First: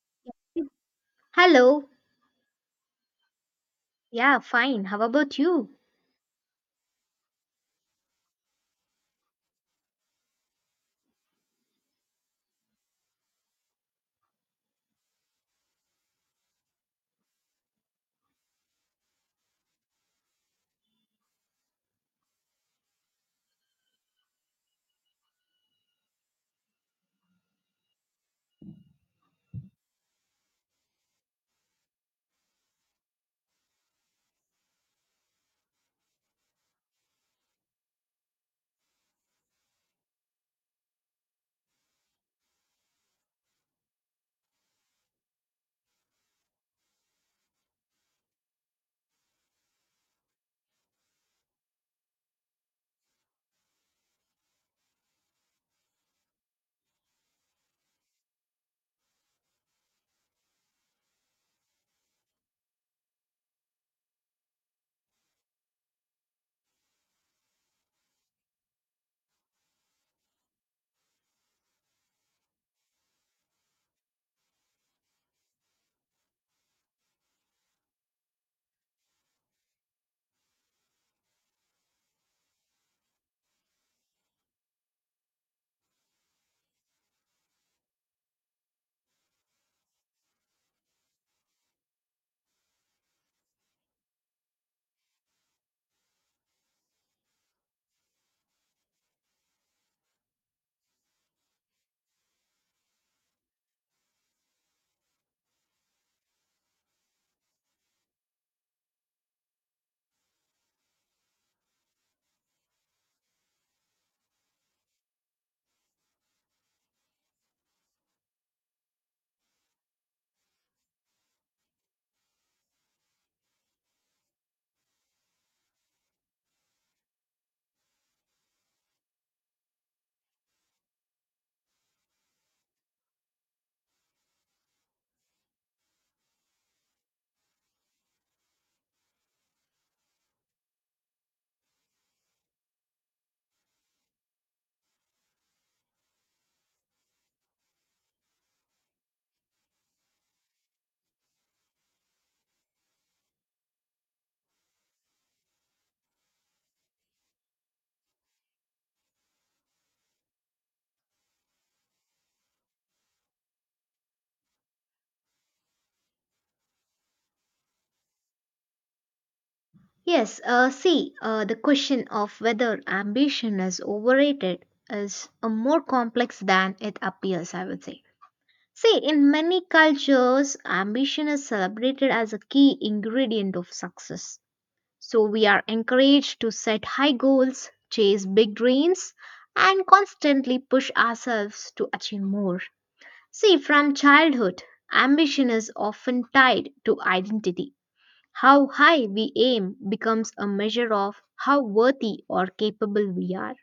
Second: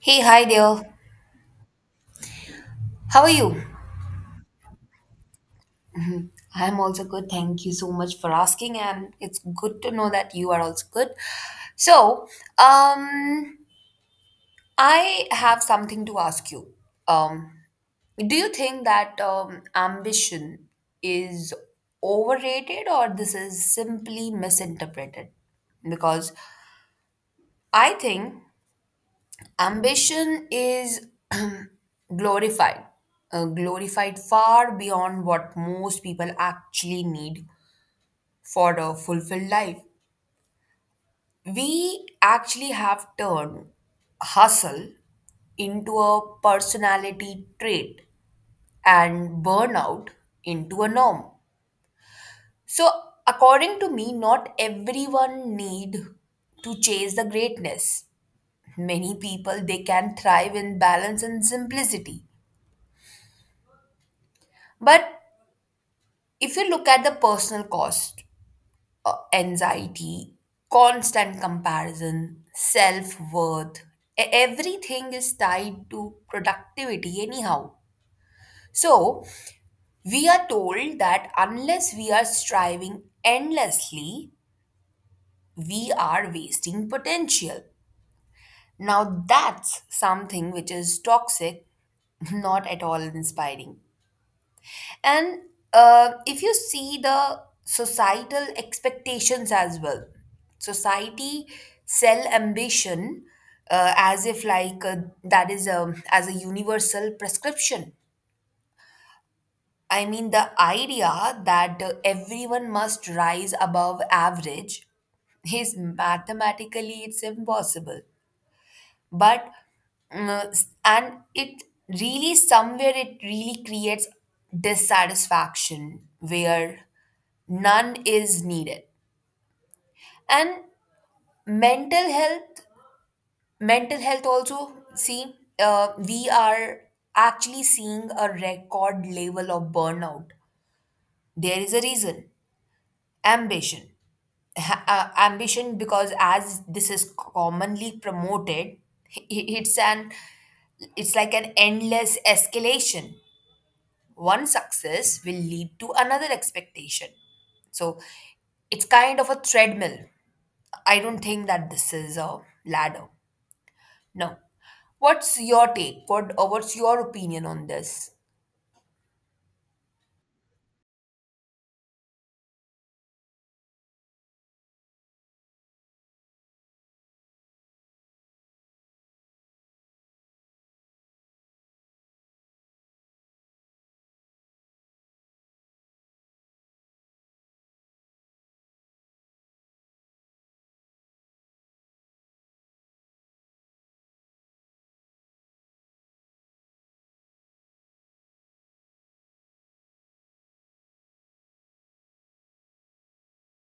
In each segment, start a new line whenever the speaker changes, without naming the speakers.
Hey, hi there.
Hello.
How are you?
Yeah, fine. How about you?
I'm also good. Thank you so much for asking, and it's good to know that you are also good. So, um, I have something to ask you. Um, do you think that ambition is overrated or this is simply misinterpreted? Because I think ambition is glorified glorified far beyond what most people actually need for a fulfilled life. We actually have turned hustle into a personality trait and burnout into a norm. So according to me, not everyone need to chase the greatness. Many people they can thrive in balance and simplicity. But if you look at the personal cost, anxiety, constant comparison, self worth, everything is tied to productivity, anyhow. So, we are told that unless we are striving endlessly, we are wasting potential. Now, that's something which is toxic, not at all inspiring. And if you see the societal expectations as well, society sell ambition as if like that is a, as a universal prescription. I mean the idea that everyone must rise above average is mathematically it's impossible, but and it really somewhere it really creates dissatisfaction where none is needed. And mental health mental health also see, we are actually seeing a record level of burnout. There is a reason ambition ambition because as this is commonly promoted, it's an, it's like an endless escalation. One success will lead to another expectation. So it's kind of a treadmill. I don't think that this is a ladder. No. What's your take? What or what's your opinion on this?
Yes, see, the question of whether ambition is overrated is more complex than it appears, I would say. See, in many cultures, ambition is celebrated as a key ingredient of success. So we are encouraged to set high goals, chase big dreams, and constantly push ourselves to achieve more. See, from childhood, ambition is often tied to identity. How high we aim becomes a measure of how worthy or capable we are.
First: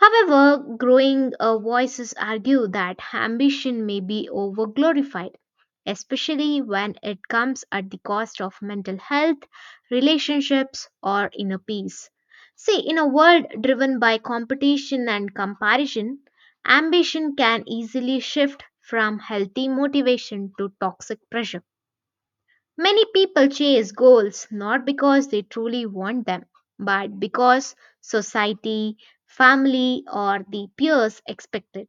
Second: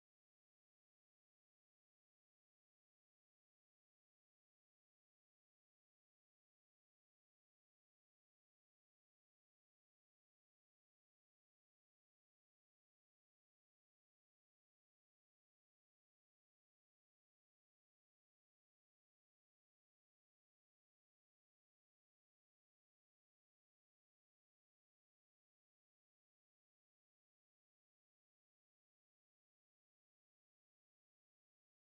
However, growing voices argue that ambition may be overglorified, especially when it comes at the cost of mental health, relationships, or inner peace. See, in a world driven by competition and comparison, ambition can easily shift from healthy motivation to toxic pressure. Many people chase goals not because they truly want them, but because society, family, or the peers expect it.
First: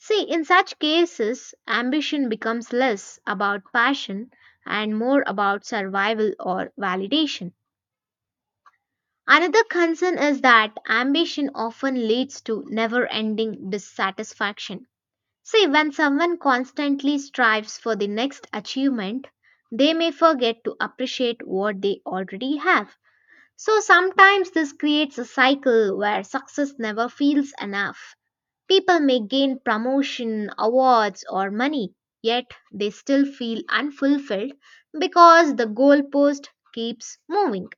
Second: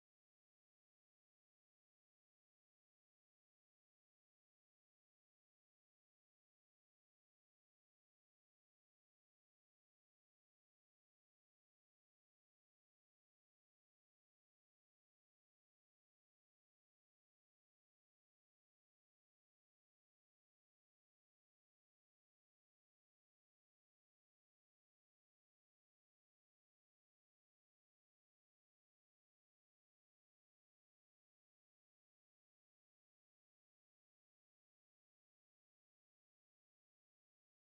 See, in such cases, ambition becomes less about passion and more about survival or validation. Another concern is that ambition often leads to never ending dissatisfaction. See, when someone constantly strives for the next achievement, they may forget to appreciate what they already have. So sometimes this creates a cycle where success never feels enough. People may gain promotion, awards, or money, yet they still feel unfulfilled because the goalpost keeps moving.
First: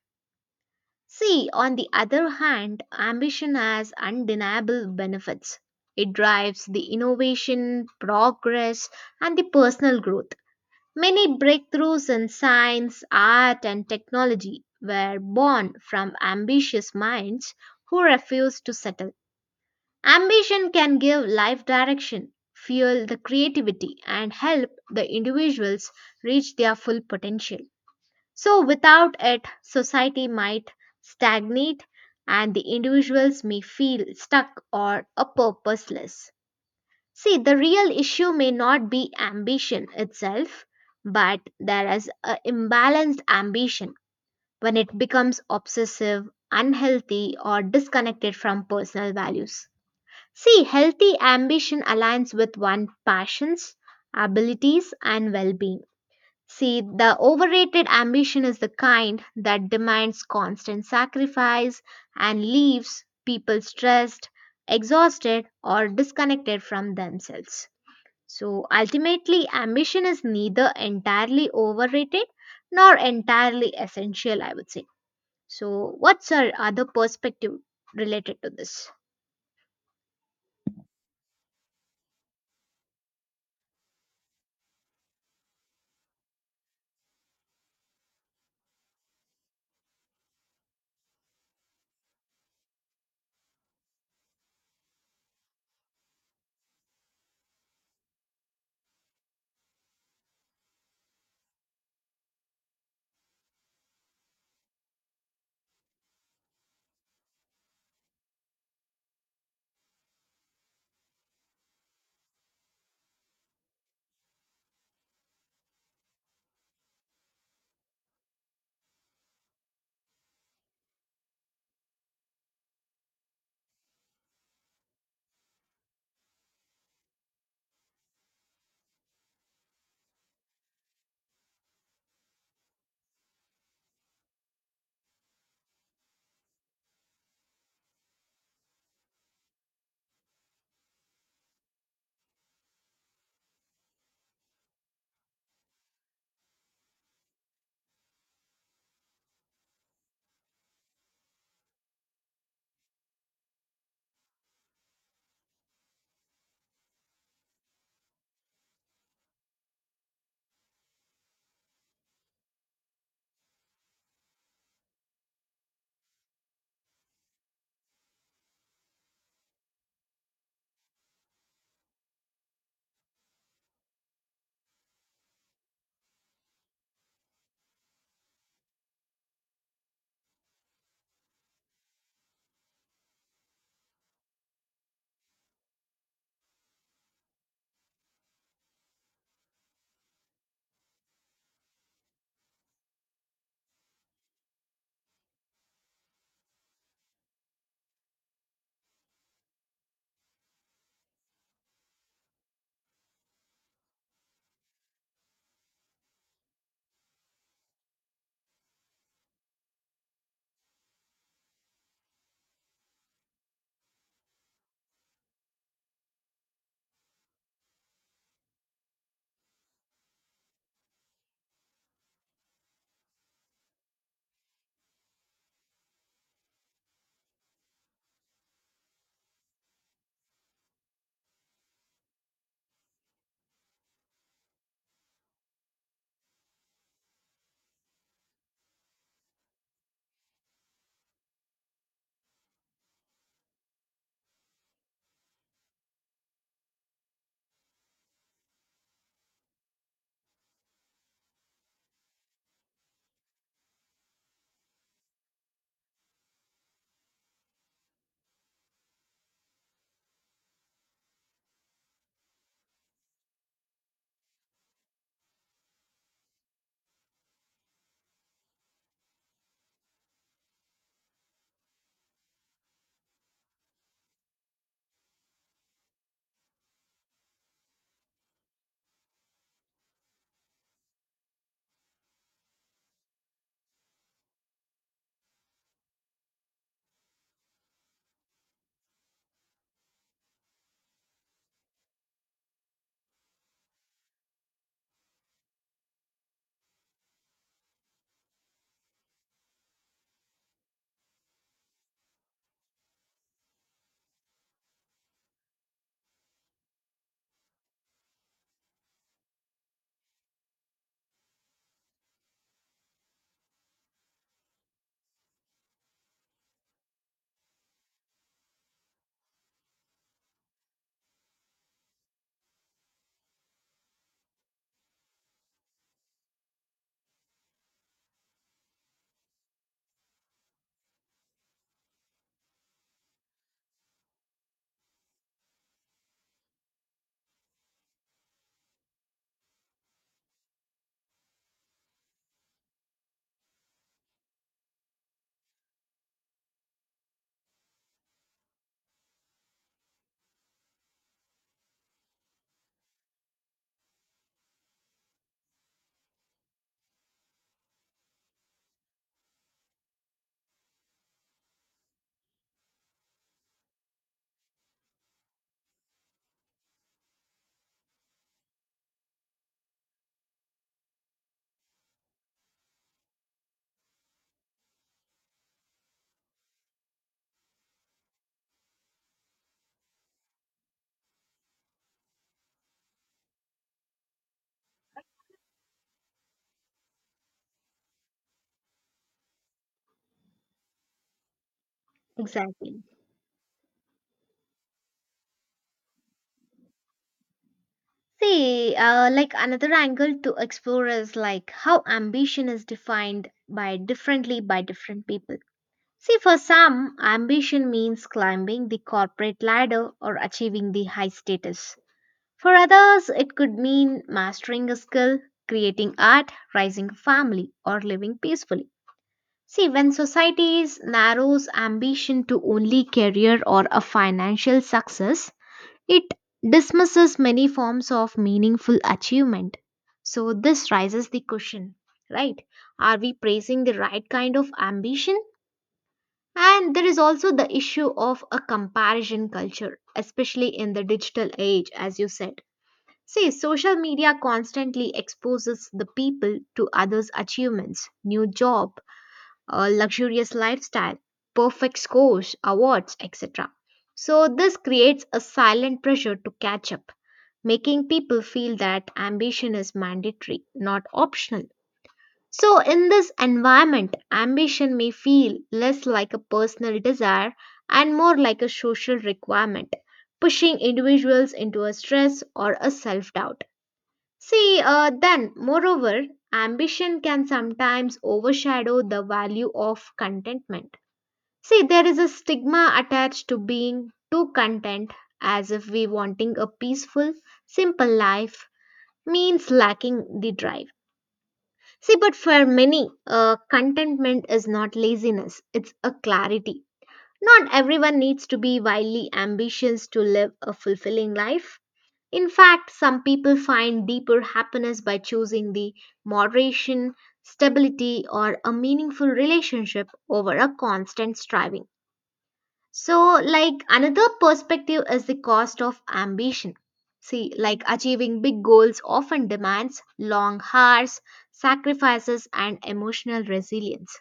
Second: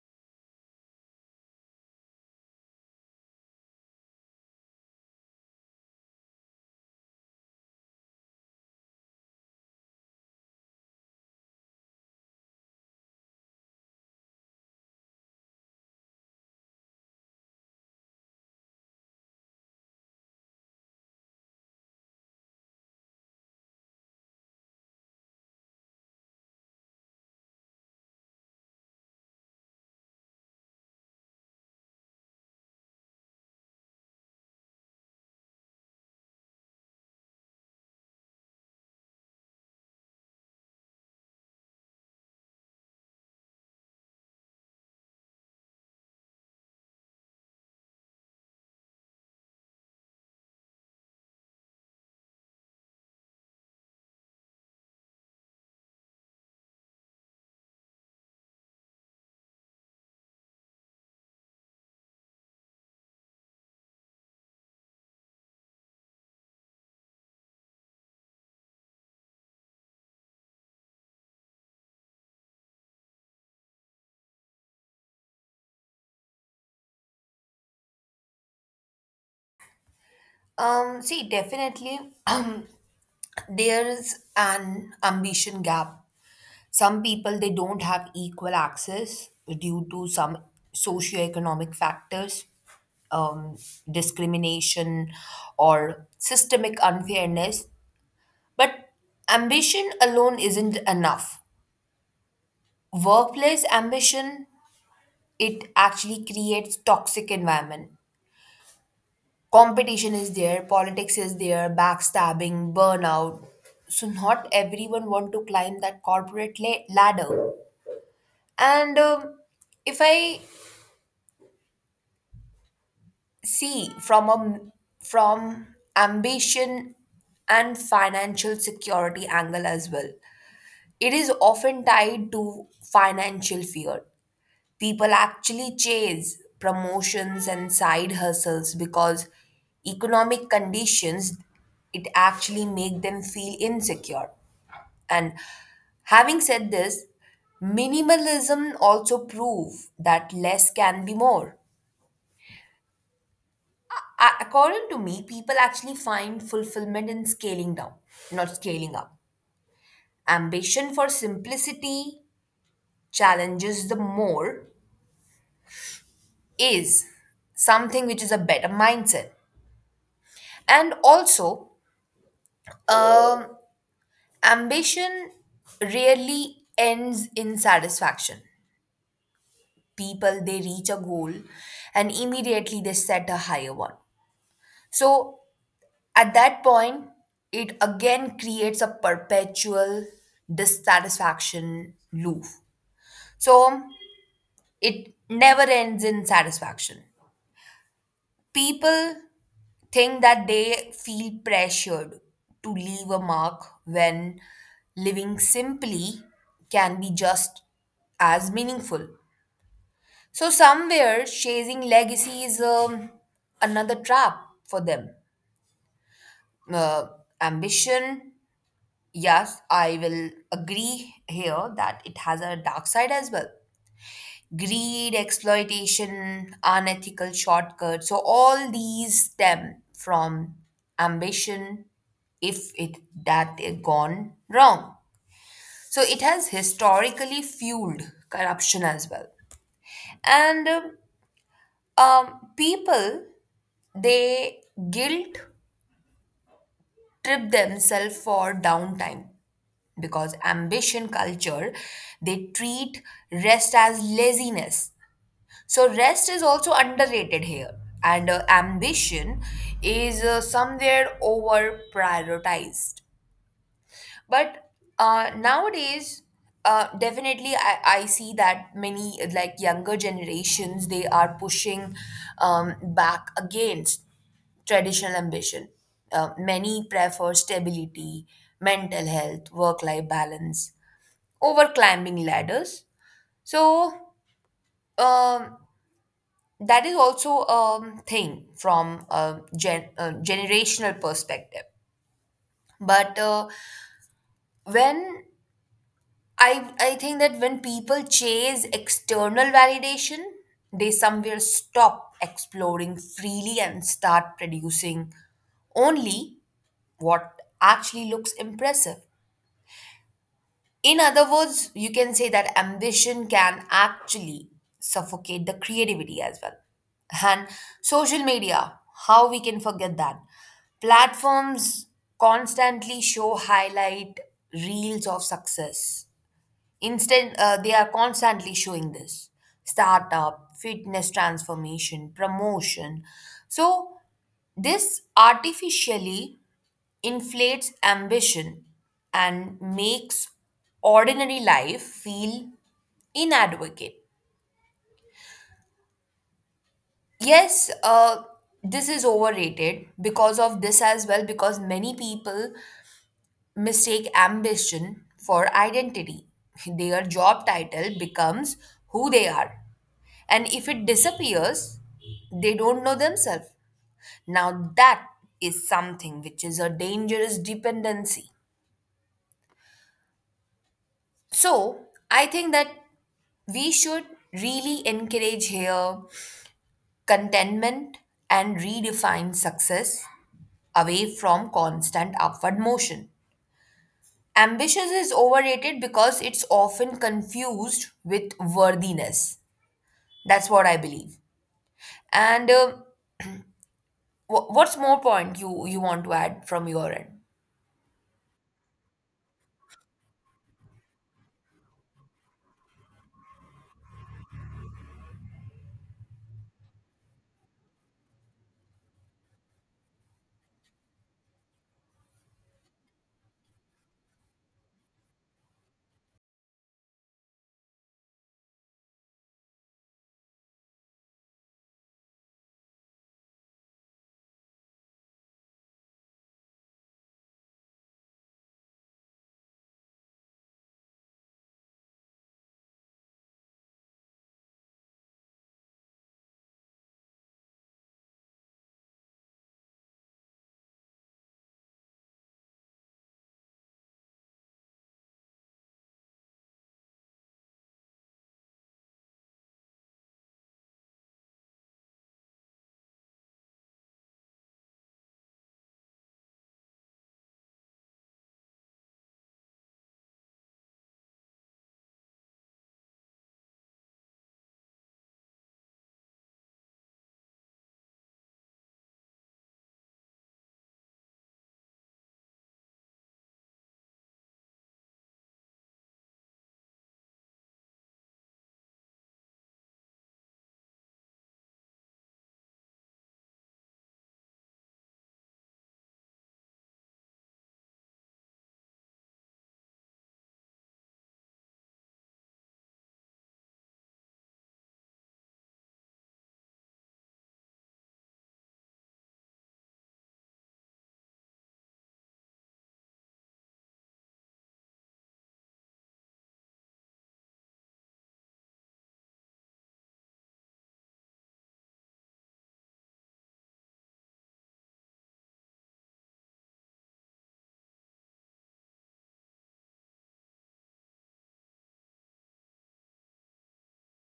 See, on the other hand, ambition has undeniable benefits. It drives the innovation, progress, and the personal growth. Many breakthroughs in science, art, and technology were born from ambitious minds who refused to settle. Ambition can give life direction, fuel the creativity, and help the individuals reach their full potential. So, without it, society might stagnate and the individuals may feel stuck or a purposeless. See, the real issue may not be ambition itself, but there is an imbalanced ambition when it becomes obsessive, unhealthy, or disconnected from personal values. See, healthy ambition aligns with one's passions, abilities, and well being. See, the overrated ambition is the kind that demands constant sacrifice and leaves people stressed, exhausted, or disconnected from themselves. So, ultimately, ambition is neither entirely overrated nor entirely essential, I would say. So, what's our other perspective related to this?
See, definitely, um, there is an ambition gap. Some people they don't have equal access due to some socioeconomic factors, um, discrimination, or systemic unfairness. But ambition alone isn't enough. Workplace ambition, it actually creates toxic environment. Competition is there, politics is there, backstabbing, burnout. So not everyone want to climb that corporate ladder. And if I see from a from ambition and financial security angle as well, it is often tied to financial fear. People actually chase promotions and side hustles because economic conditions it actually make them feel insecure. And having said this, minimalism also prove that less can be more. According to me, people actually find fulfillment in scaling down, not scaling up. Ambition for simplicity challenges the more is something which is a better mindset. And also, um, ambition rarely ends in satisfaction. People, they reach a goal and immediately they set a higher one. So at that point, it again creates a perpetual dissatisfaction loop. So it never ends in satisfaction. People think that they feel pressured to leave a mark when living simply can be just as meaningful. So, somewhere, chasing legacy is another trap for them. Uh, Ambition, yes, I will agree here that it has a dark side as well. Greed, exploitation, unethical shortcuts. So all these stem from ambition if it that they gone wrong. So it has historically fueled corruption as well. And people they guilt trip themselves for downtime because ambition culture they treat rest as laziness. So rest is also underrated here, and ambition is somewhere over prioritized. But nowadays, definitely, I see that many like younger generations they are pushing back against traditional ambition. Many prefer stability, mental health, work life balance over climbing ladders. So, um that is also a thing from a generational perspective. But when I think that when people chase external validation, they somewhere stop exploring freely and start producing only what actually looks impressive. In other words, you can say that ambition can actually suffocate the creativity as well. And social media, how we can forget that? Platforms constantly show highlight reels of success. Instant, they are constantly showing this startup, fitness transformation, promotion. So, this artificially inflates ambition and makes ordinary life feel inadequate. Yes, this is overrated because of this as well, because many people mistake ambition for identity. Their job title becomes who they are. And if it disappears, they don't know themselves. Now, that is something which is a dangerous dependency. So, I think that we should really encourage here contentment and redefine success away from constant upward motion. Ambitious is overrated because it's often confused with worthiness. That's what I believe. And uh,
Exactly.
wh- what's more point you want to add from your end?
See, like another angle to explore is like how ambition is defined by differently by different people. See, for some, ambition means climbing the corporate ladder or achieving the high status. For others, it could mean mastering a skill, creating art, raising a family, or living peacefully. See, when societies narrows ambition to only career or a financial success, it dismisses many forms of meaningful achievement. So, this raises the question, right? Are we praising the right kind of ambition? And there is also the issue of a comparison culture, especially in the digital age, as you said. See, social media constantly exposes the people to others' achievements, new job, a luxurious lifestyle, perfect scores, awards, etc. So, this creates a silent pressure to catch up, making people feel that ambition is mandatory, not optional. So, in this environment, ambition may feel less like a personal desire and more like a social requirement, pushing individuals into a stress or a self doubt. See, then, moreover, ambition can sometimes overshadow the value of contentment. See, there is a stigma attached to being too content, as if we wanting a peaceful, simple life means lacking the drive. See, but for many, contentment is not laziness, it's a clarity. Not everyone needs to be wildly ambitious to live a fulfilling life. In fact, some people find deeper happiness by choosing the moderation, stability, or a meaningful relationship over a constant striving. So, like another perspective is the cost of ambition. See, like achieving big goals often demands long hours, sacrifices, and emotional resilience.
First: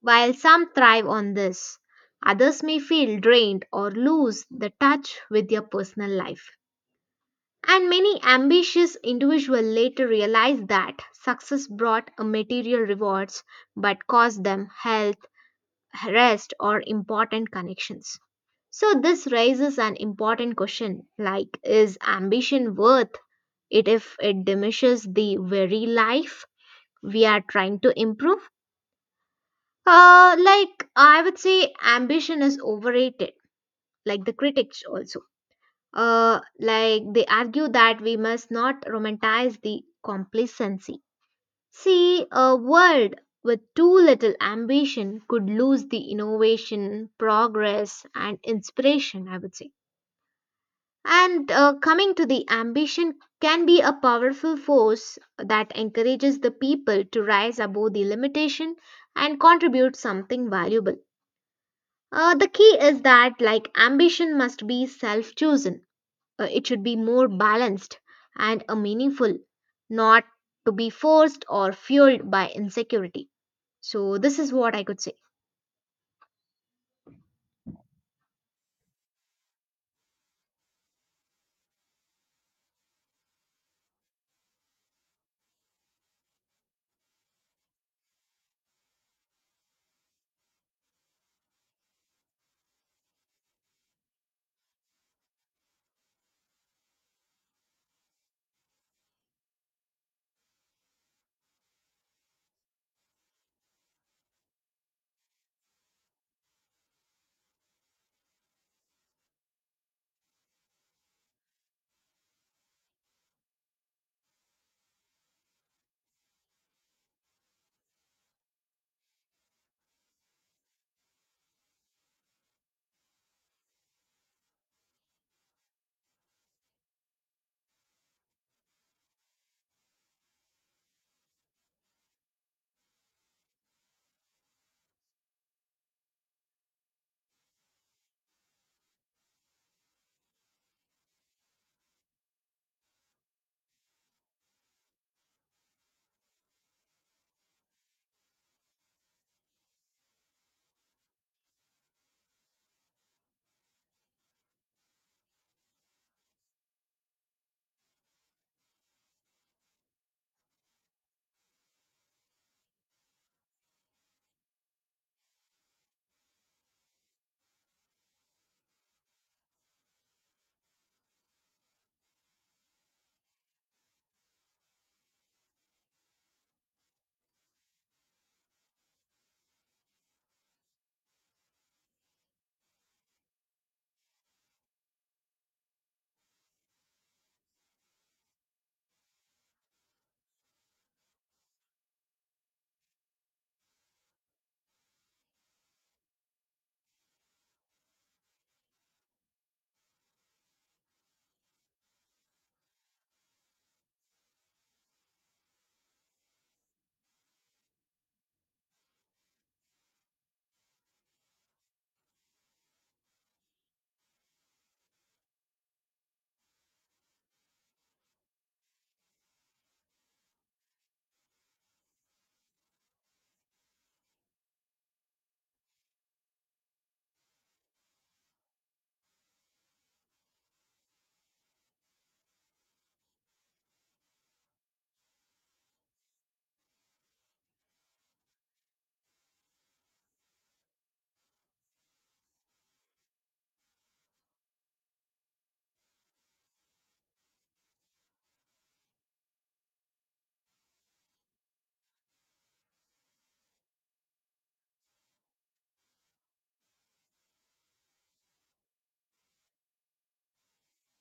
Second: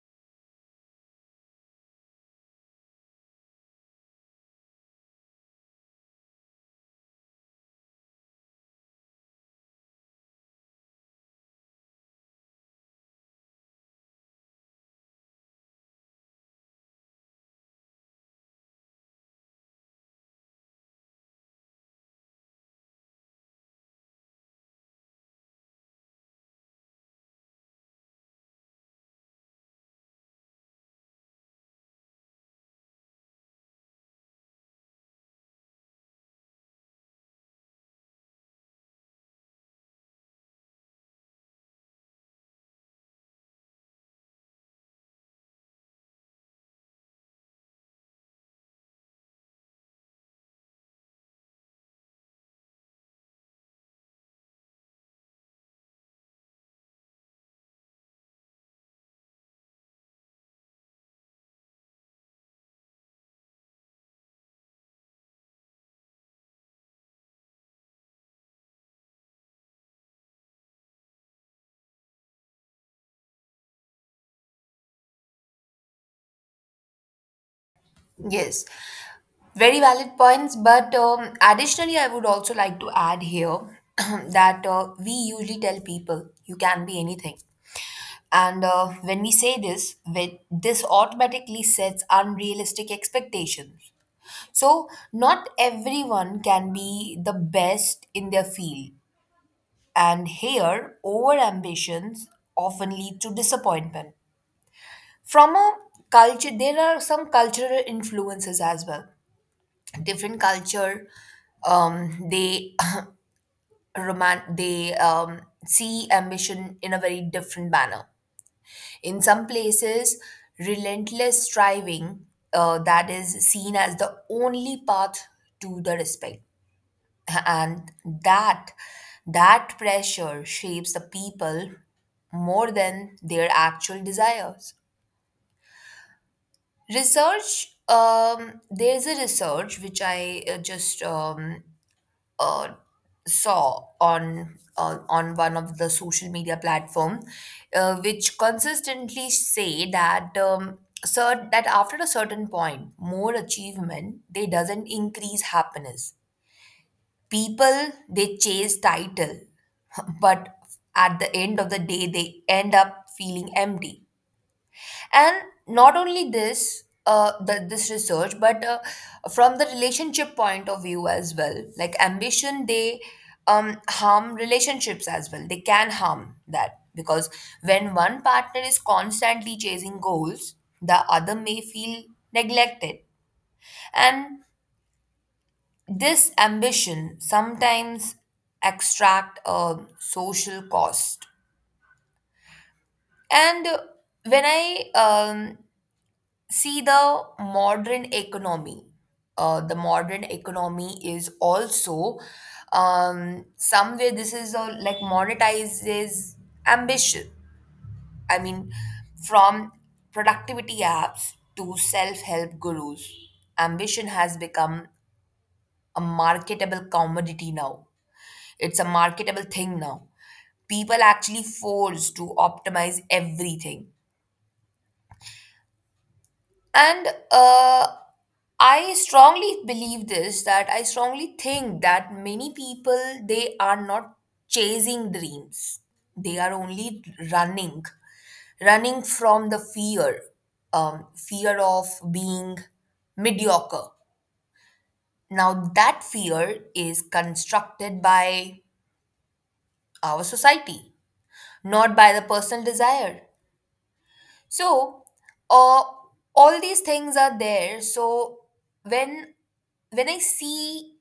While some thrive on this, others may feel drained or lose the touch with their personal life. And many ambitious individuals later realized that success brought a material rewards but cost them health, rest, or important connections. So, this raises an important question like, is ambition worth it if it diminishes the very life we are trying to improve? Like, I would say ambition is overrated, like the critics also. Like they argue that we must not romanticize the complacency. See, a world with too little ambition could lose the innovation, progress, and inspiration, I would say. And coming to the ambition can be a powerful force that encourages the people to rise above the limitation and contribute something valuable. The key is that like ambition must be self-chosen, it should be more balanced and meaningful, not to be forced or fueled by insecurity. So, this is what I could say.
Yes. Very valid points, but additionally, I would also like to add here that we usually tell people you can be anything. And when we say this, this automatically sets unrealistic expectations. So, not everyone can be the best in their field. And here, overambitions often lead to disappointment. From a culture, there are some cultural influences as well. Different culture, they roman they see ambition in a very different manner. In some places, relentless striving, that is seen as the only path to the respect, and that that pressure shapes the people more than their actual desires. Research There's a research which I just uh, saw on one of the social media platform, which consistently say that that after a certain point, more achievement they doesn't increase happiness. People they chase title, but at the end of the day they end up feeling empty. And not only this, this research, but from the relationship point of view as well. Like ambition, they harm relationships as well. They can harm that because when one partner is constantly chasing goals, the other may feel neglected. And this ambition sometimes extract a social cost. And when I um, see, the modern economy, the modern economy is also somewhere this is a, like monetizes ambition. I mean, from productivity apps to self help gurus, ambition has become a marketable commodity now. It's a marketable thing now. People actually force to optimize everything. And I strongly think that many people they are not chasing dreams, they are only running running from the fear, fear of being mediocre. Now that fear is constructed by our society, not by the personal desire. So uh, all these things are there. So when when I see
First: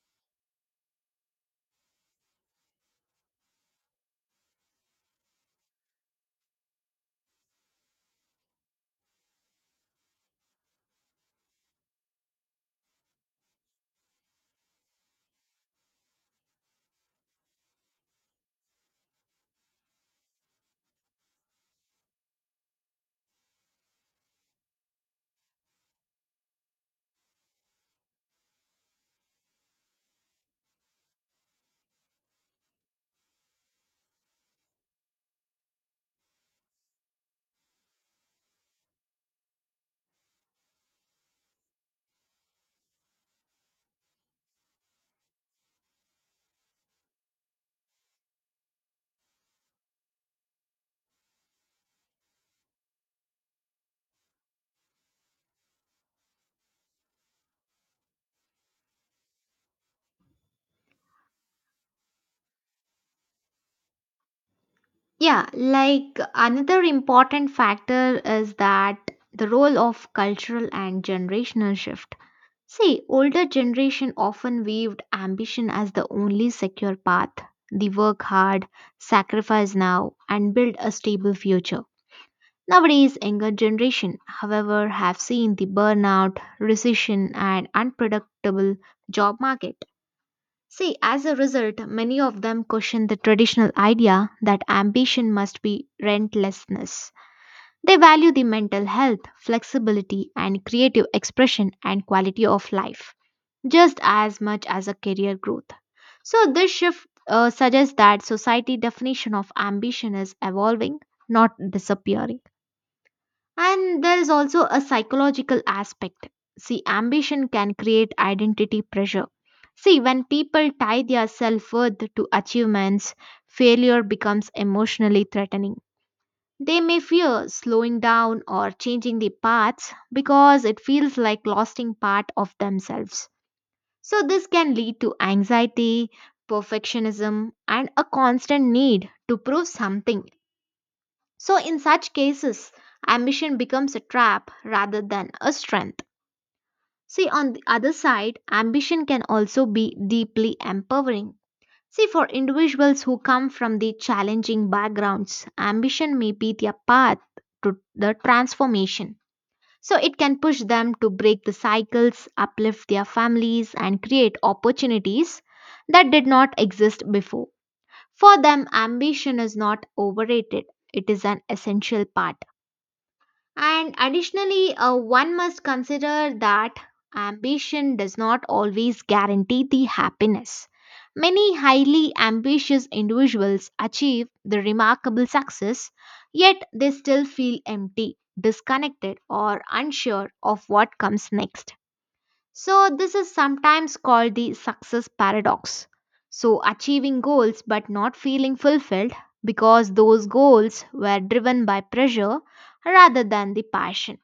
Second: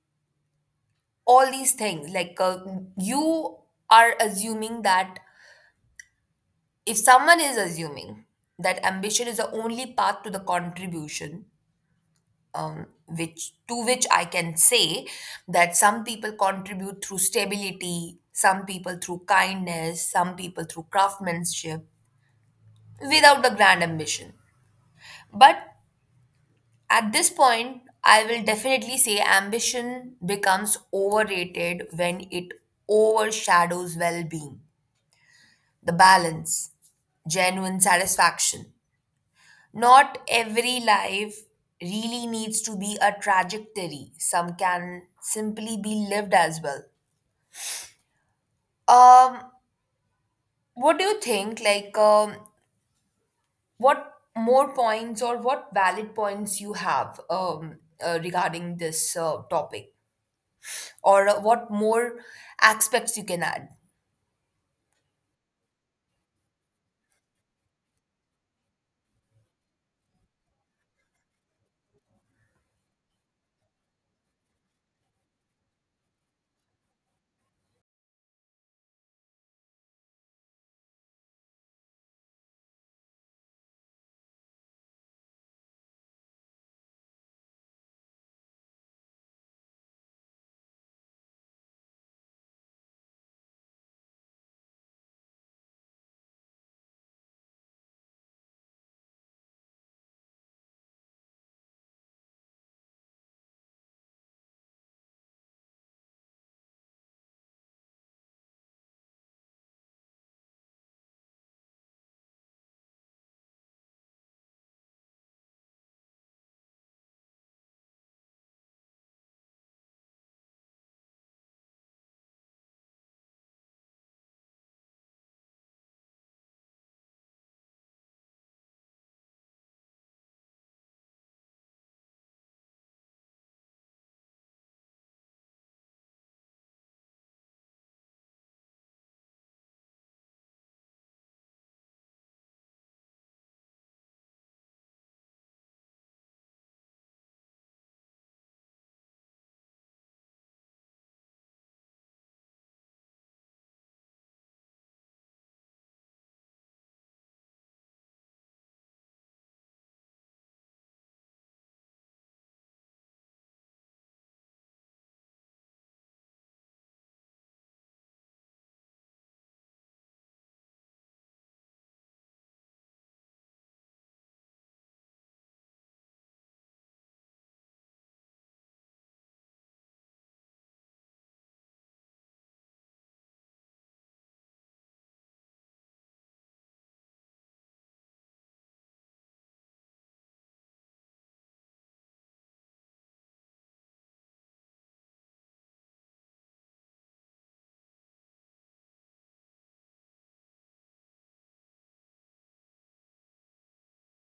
all these things, like you are assuming that if someone is assuming that ambition is the only path to the contribution, which to which I can say that some people contribute through stability, some people through kindness, some people through craftsmanship, without the grand ambition. But at this point, I will definitely say ambition becomes overrated when it overshadows well being, the balance, genuine satisfaction. Not every life really needs to be a trajectory, some can simply be lived as well. Um, what do you think? What more points or what valid points you have regarding this topic? Or what more aspects you can add?
Yeah, like another important factor is that the role of cultural and generational shift. See, older generation often viewed ambition as the only secure path. They work hard, sacrifice now, and build a stable future. Nowadays, younger generation, however, have seen the burnout, recession, and unpredictable job market. See, as a result, many of them question the traditional idea that ambition must be rentlessness. They value the mental health, flexibility, and creative expression and quality of life just as much as a career growth. So, this shift suggests that society definition of ambition is evolving, not disappearing. And there is also a psychological aspect. See, ambition can create identity pressure. See, when people tie their self worth to achievements, failure becomes emotionally threatening. They may fear slowing down or changing their paths because it feels like losing part of themselves. So, this can lead to anxiety, perfectionism, and a constant need to prove something. So, in such cases, ambition becomes a trap rather than a strength. See, on the other side, ambition can also be deeply empowering. See, for individuals who come from the challenging backgrounds, ambition may be their path to the transformation. So, it can push them to break the cycles, uplift their families, and create opportunities that did not exist before. For them, ambition is not overrated, it is an essential part. And additionally, one must consider that ambition does not always guarantee the happiness. Many highly ambitious individuals achieve the remarkable success, yet they still feel empty, disconnected, or unsure of what comes next. So, this is sometimes called the success paradox. So, achieving goals but not feeling fulfilled because those goals were driven by pressure rather than the passion.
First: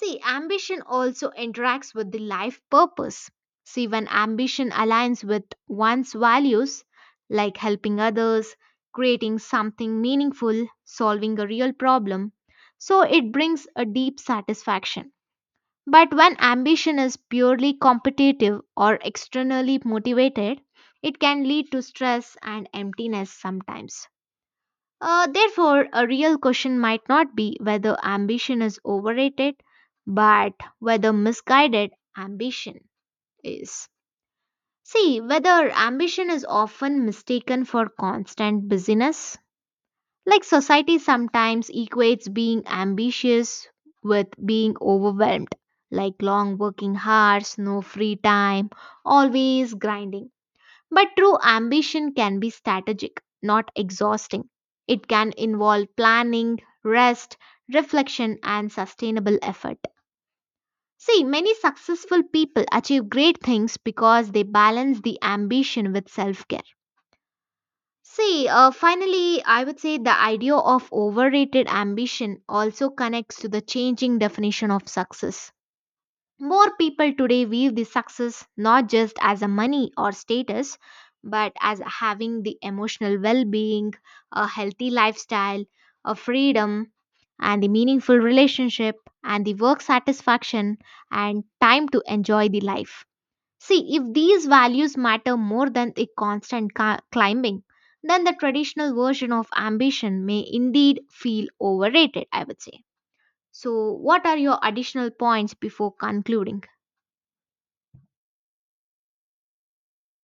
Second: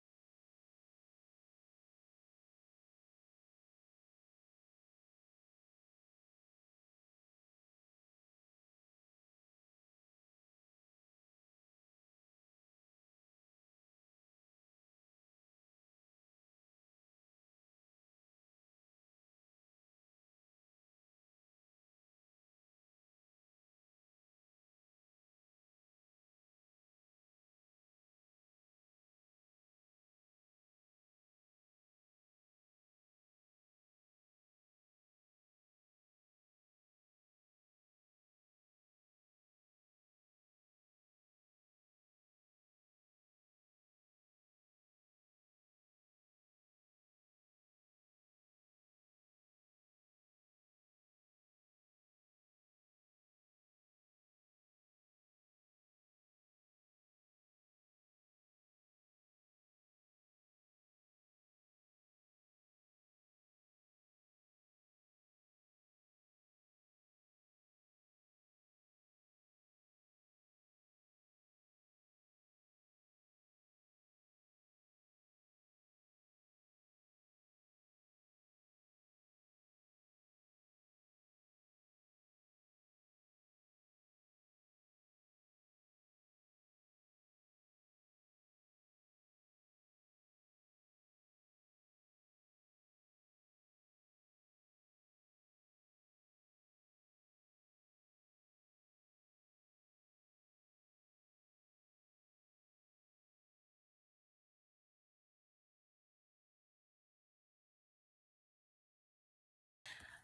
See, ambition also interacts with the life purpose. See, when ambition aligns with one's values, like helping others, creating something meaningful, solving a real problem, so it brings a deep satisfaction. But when ambition is purely competitive or externally motivated, it can lead to stress and emptiness sometimes. Therefore, a real question might not be whether ambition is overrated, but whether misguided ambition is. See, whether ambition is often mistaken for constant busyness, like society sometimes equates being ambitious with being overwhelmed, like long working hours, no free time, always grinding. But true ambition can be strategic, not exhausting. It can involve planning, rest, reflection, and sustainable effort. See, many successful people achieve great things because they balance the ambition with self care. See, finally, I would say the idea of overrated ambition also connects to the changing definition of success. More people today view the success not just as a money or status, but as having the emotional well being, a healthy lifestyle, a freedom, and the meaningful relationship, and the work satisfaction, and time to enjoy the life. See, if these values matter more than the constant climbing, then the traditional version of ambition may indeed feel overrated, I would say. So, what are your additional points before concluding?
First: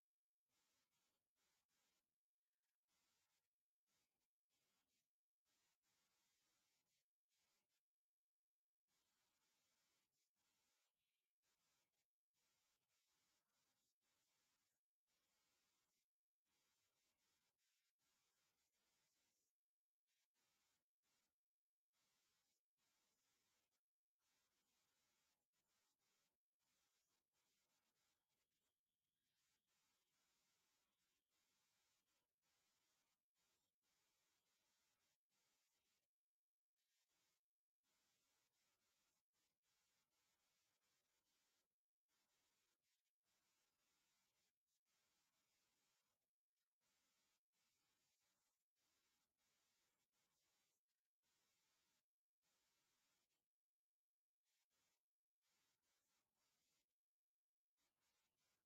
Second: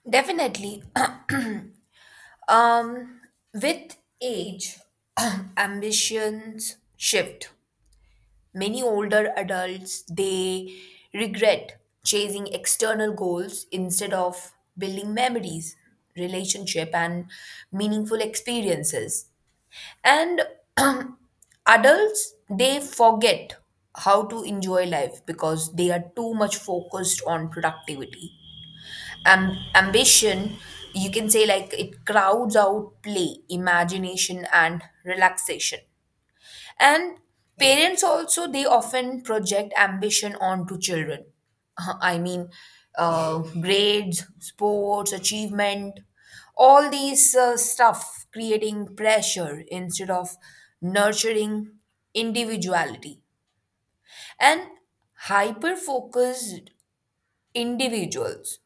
Definitely, um with age, ambitions shift. Many older adults they regret chasing external goals instead of building memories, relationship and meaningful experiences. And adults they forget how to enjoy life because they are too much focused on productivity. Ambition, you can say like it crowds out play, imagination, and relaxation. And parents also, they often project ambition onto children. I mean, grades, sports, achievement, all these stuff creating pressure instead of nurturing individuality. And hyper focus individuals,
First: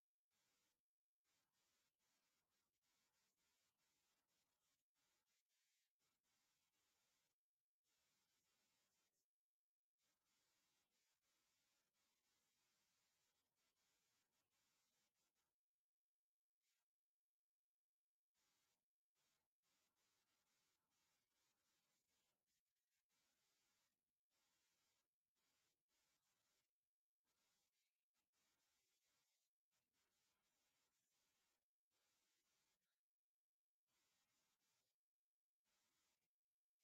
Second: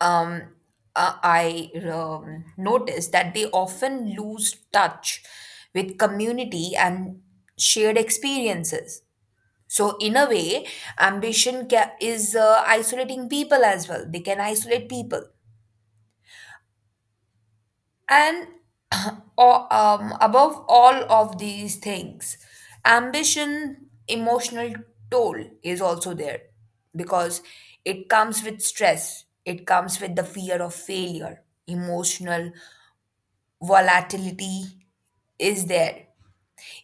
um, I noticed that they often lose touch with community and shared experiences. So, in a way, ambition is isolating people as well. They can isolate people. And above all of these things, ambition, emotional toll is also there because it comes with stress, it comes with the fear of failure, emotional volatility is there.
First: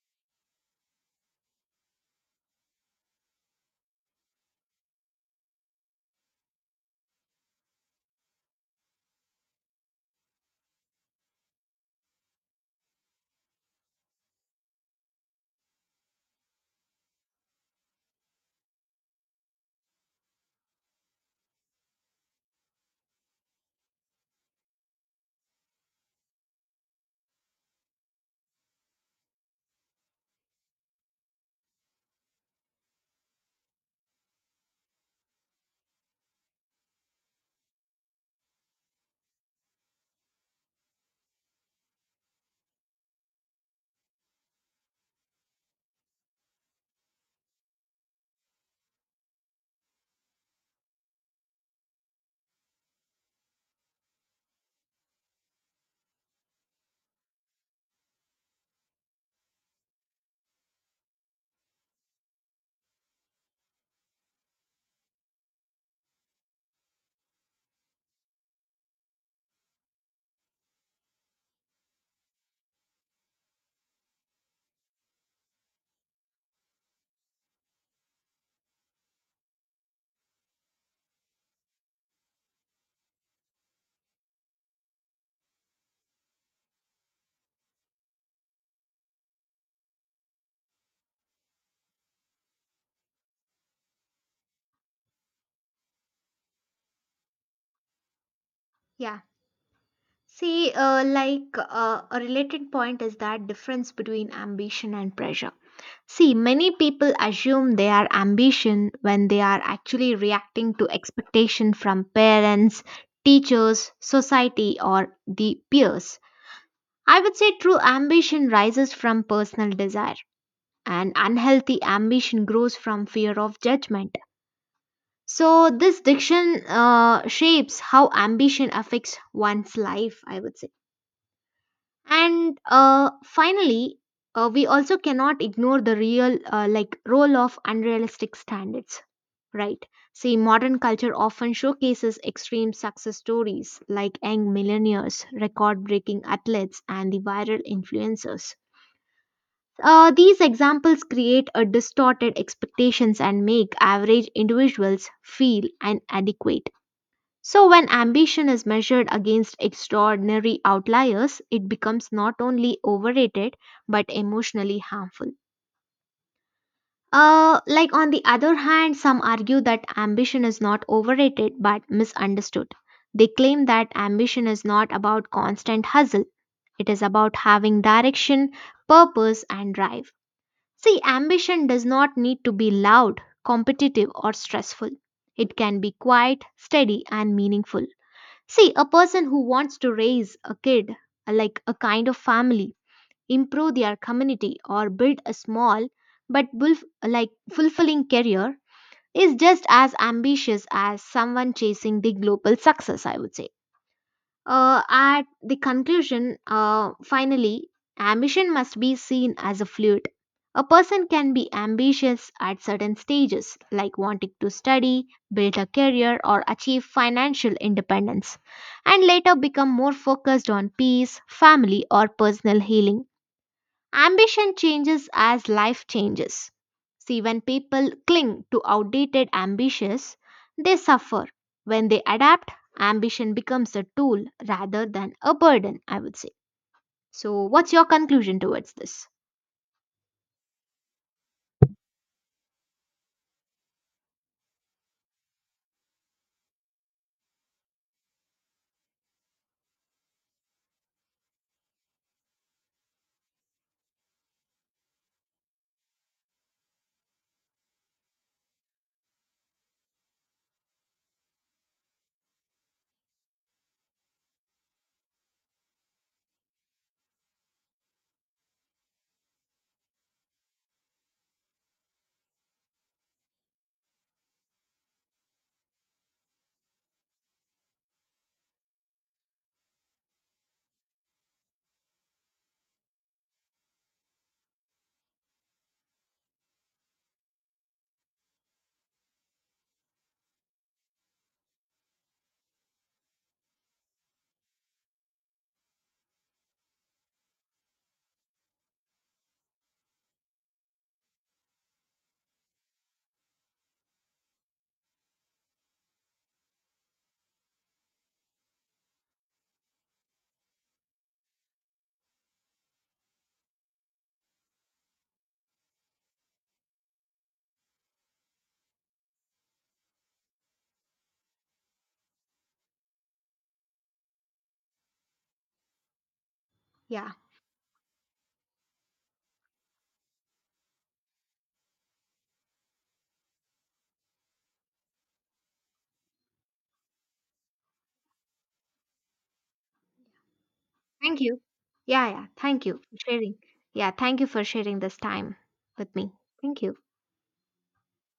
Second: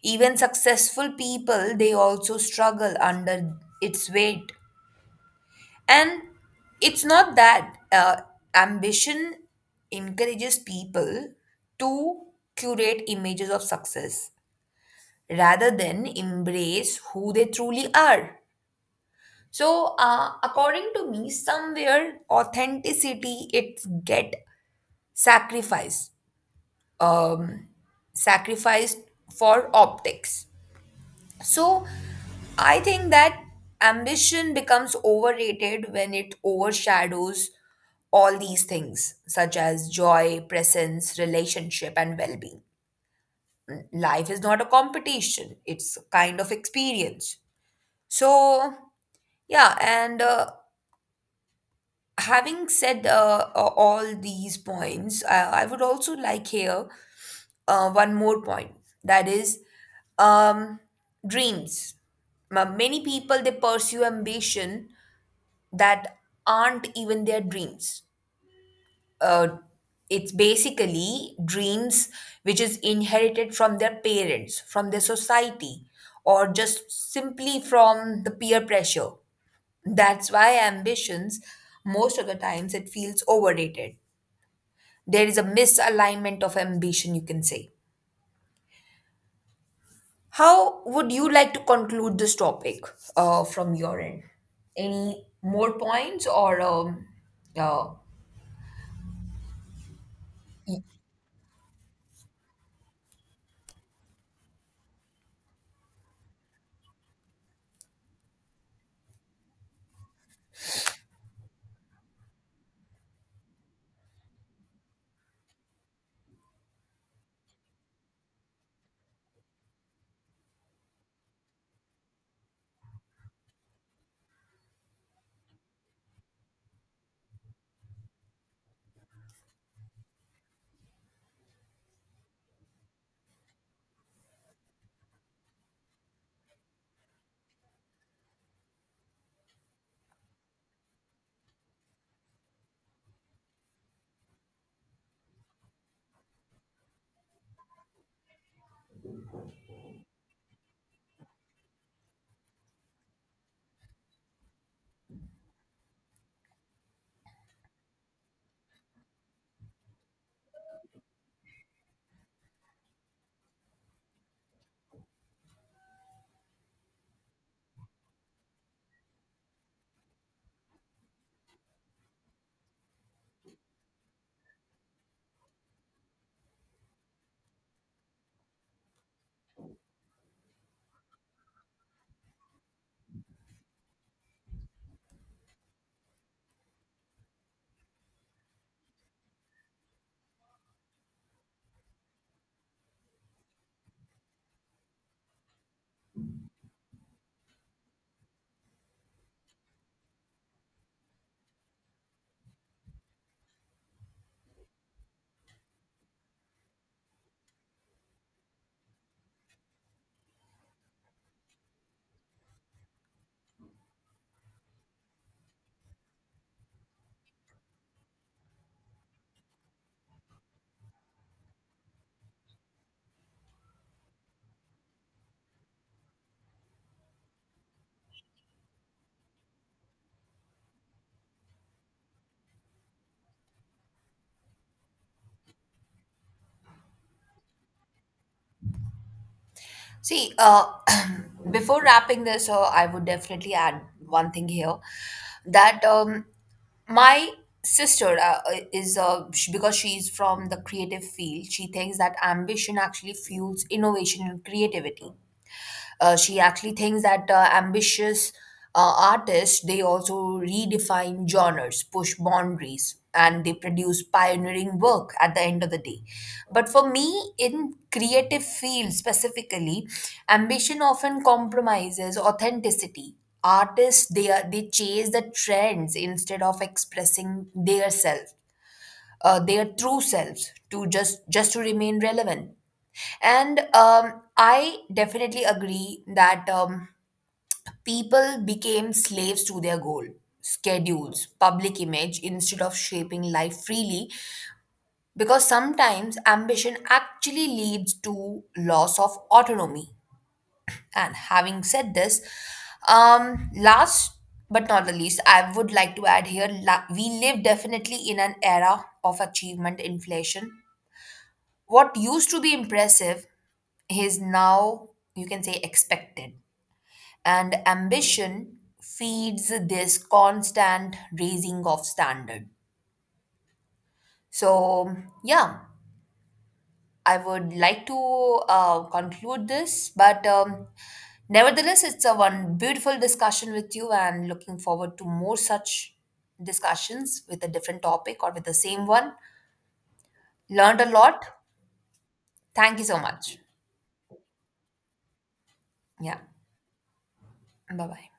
Even successful people, they also struggle under its weight. And it's not that ambition encourages people to curate images of success rather than embrace who they truly are. So, according to me, somewhere authenticity it get sacrificed, um, sacrificed for optics. So I think that ambition becomes overrated when it overshadows all these things, such as joy, presence, relationship, and well being. Life is not a competition, it's a kind of experience. So, yeah, and having said all these points, I would also like here one more point, that is um, dreams. Many people they pursue ambition that aren't even their dreams. Uh, it's basically dreams which is inherited from their parents, from their society, or just simply from the peer pressure. That's why ambitions, most of the times, it feels overrated. There is a misalignment of ambition, you can say. How would you like to conclude this topic from your end? Any more points or uh,
Yeah. See,
y-
like a related point is that difference between ambition and pressure. See, many people assume they are ambition when they are actually reacting to expectation from parents, teachers, society, or the peers. I would say true ambition rises from personal desire, and unhealthy ambition grows from fear of judgment. So, this diction shapes how ambition affects one's life, I would say. And finally, we also cannot ignore the real like role of unrealistic standards, right? See, modern culture often showcases extreme success stories like young millionaires, record breaking athletes, and the viral influencers. These examples create a distorted expectations and make average individuals feel inadequate. So when ambition is measured against extraordinary outliers, it becomes not only overrated but emotionally harmful. Like on the other hand, some argue that ambition is not overrated but misunderstood. They claim that ambition is not about constant hustle. It is about having direction, purpose, and drive. See, ambition does not need to be loud, competitive, or stressful. It can be quiet, steady, and meaningful. See, a person who wants to raise a kid, like a kind of family, improve their community, or build a small but like fulfilling career is just as ambitious as someone chasing the global success, I would say. At the conclusion, finally, ambition must be seen as a fluid. A person can be ambitious at certain stages, like wanting to study, build a career, or achieve financial independence, and later become more focused on peace, family, or personal healing. Ambition changes as life changes. See, when people cling to outdated ambitions, they suffer. When they adapt, ambition becomes a tool rather than a burden, I would say. So, what's your conclusion towards this?
see before wrapping this, I would definitely add one thing here that my sister is sh because she's from the creative field, she thinks that ambition actually fuels innovation and creativity. She actually thinks that ambitious artists they also redefine genres, push boundaries, and they produce pioneering work at the end of the day. But for me, in creative fields specifically, ambition often compromises authenticity. Artists they are they chase the trends instead of expressing their self, their true selves to just to remain relevant. And I definitely agree that people became slaves to their goal, schedules, public image, instead of shaping life freely, because sometimes ambition actually leads to loss of autonomy. And having said this, last but not the least, I would like to add here we live definitely in an era of achievement inflation. What used to be impressive his now, you can say, expected. And ambition feeds this constant raising of standard. So yeah,
Yeah,
I would like to conclude this. But nevertheless, it's a one beautiful discussion with you and looking forward to more such discussions with a different topic or with the same one. Learned a
thank
lot.
you. Yeah, yeah, thank
Thank
you
you
for
so
sharing.
much.
Yeah, thank you for sharing this time with me.
Yeah,
Thank you.
bye bye.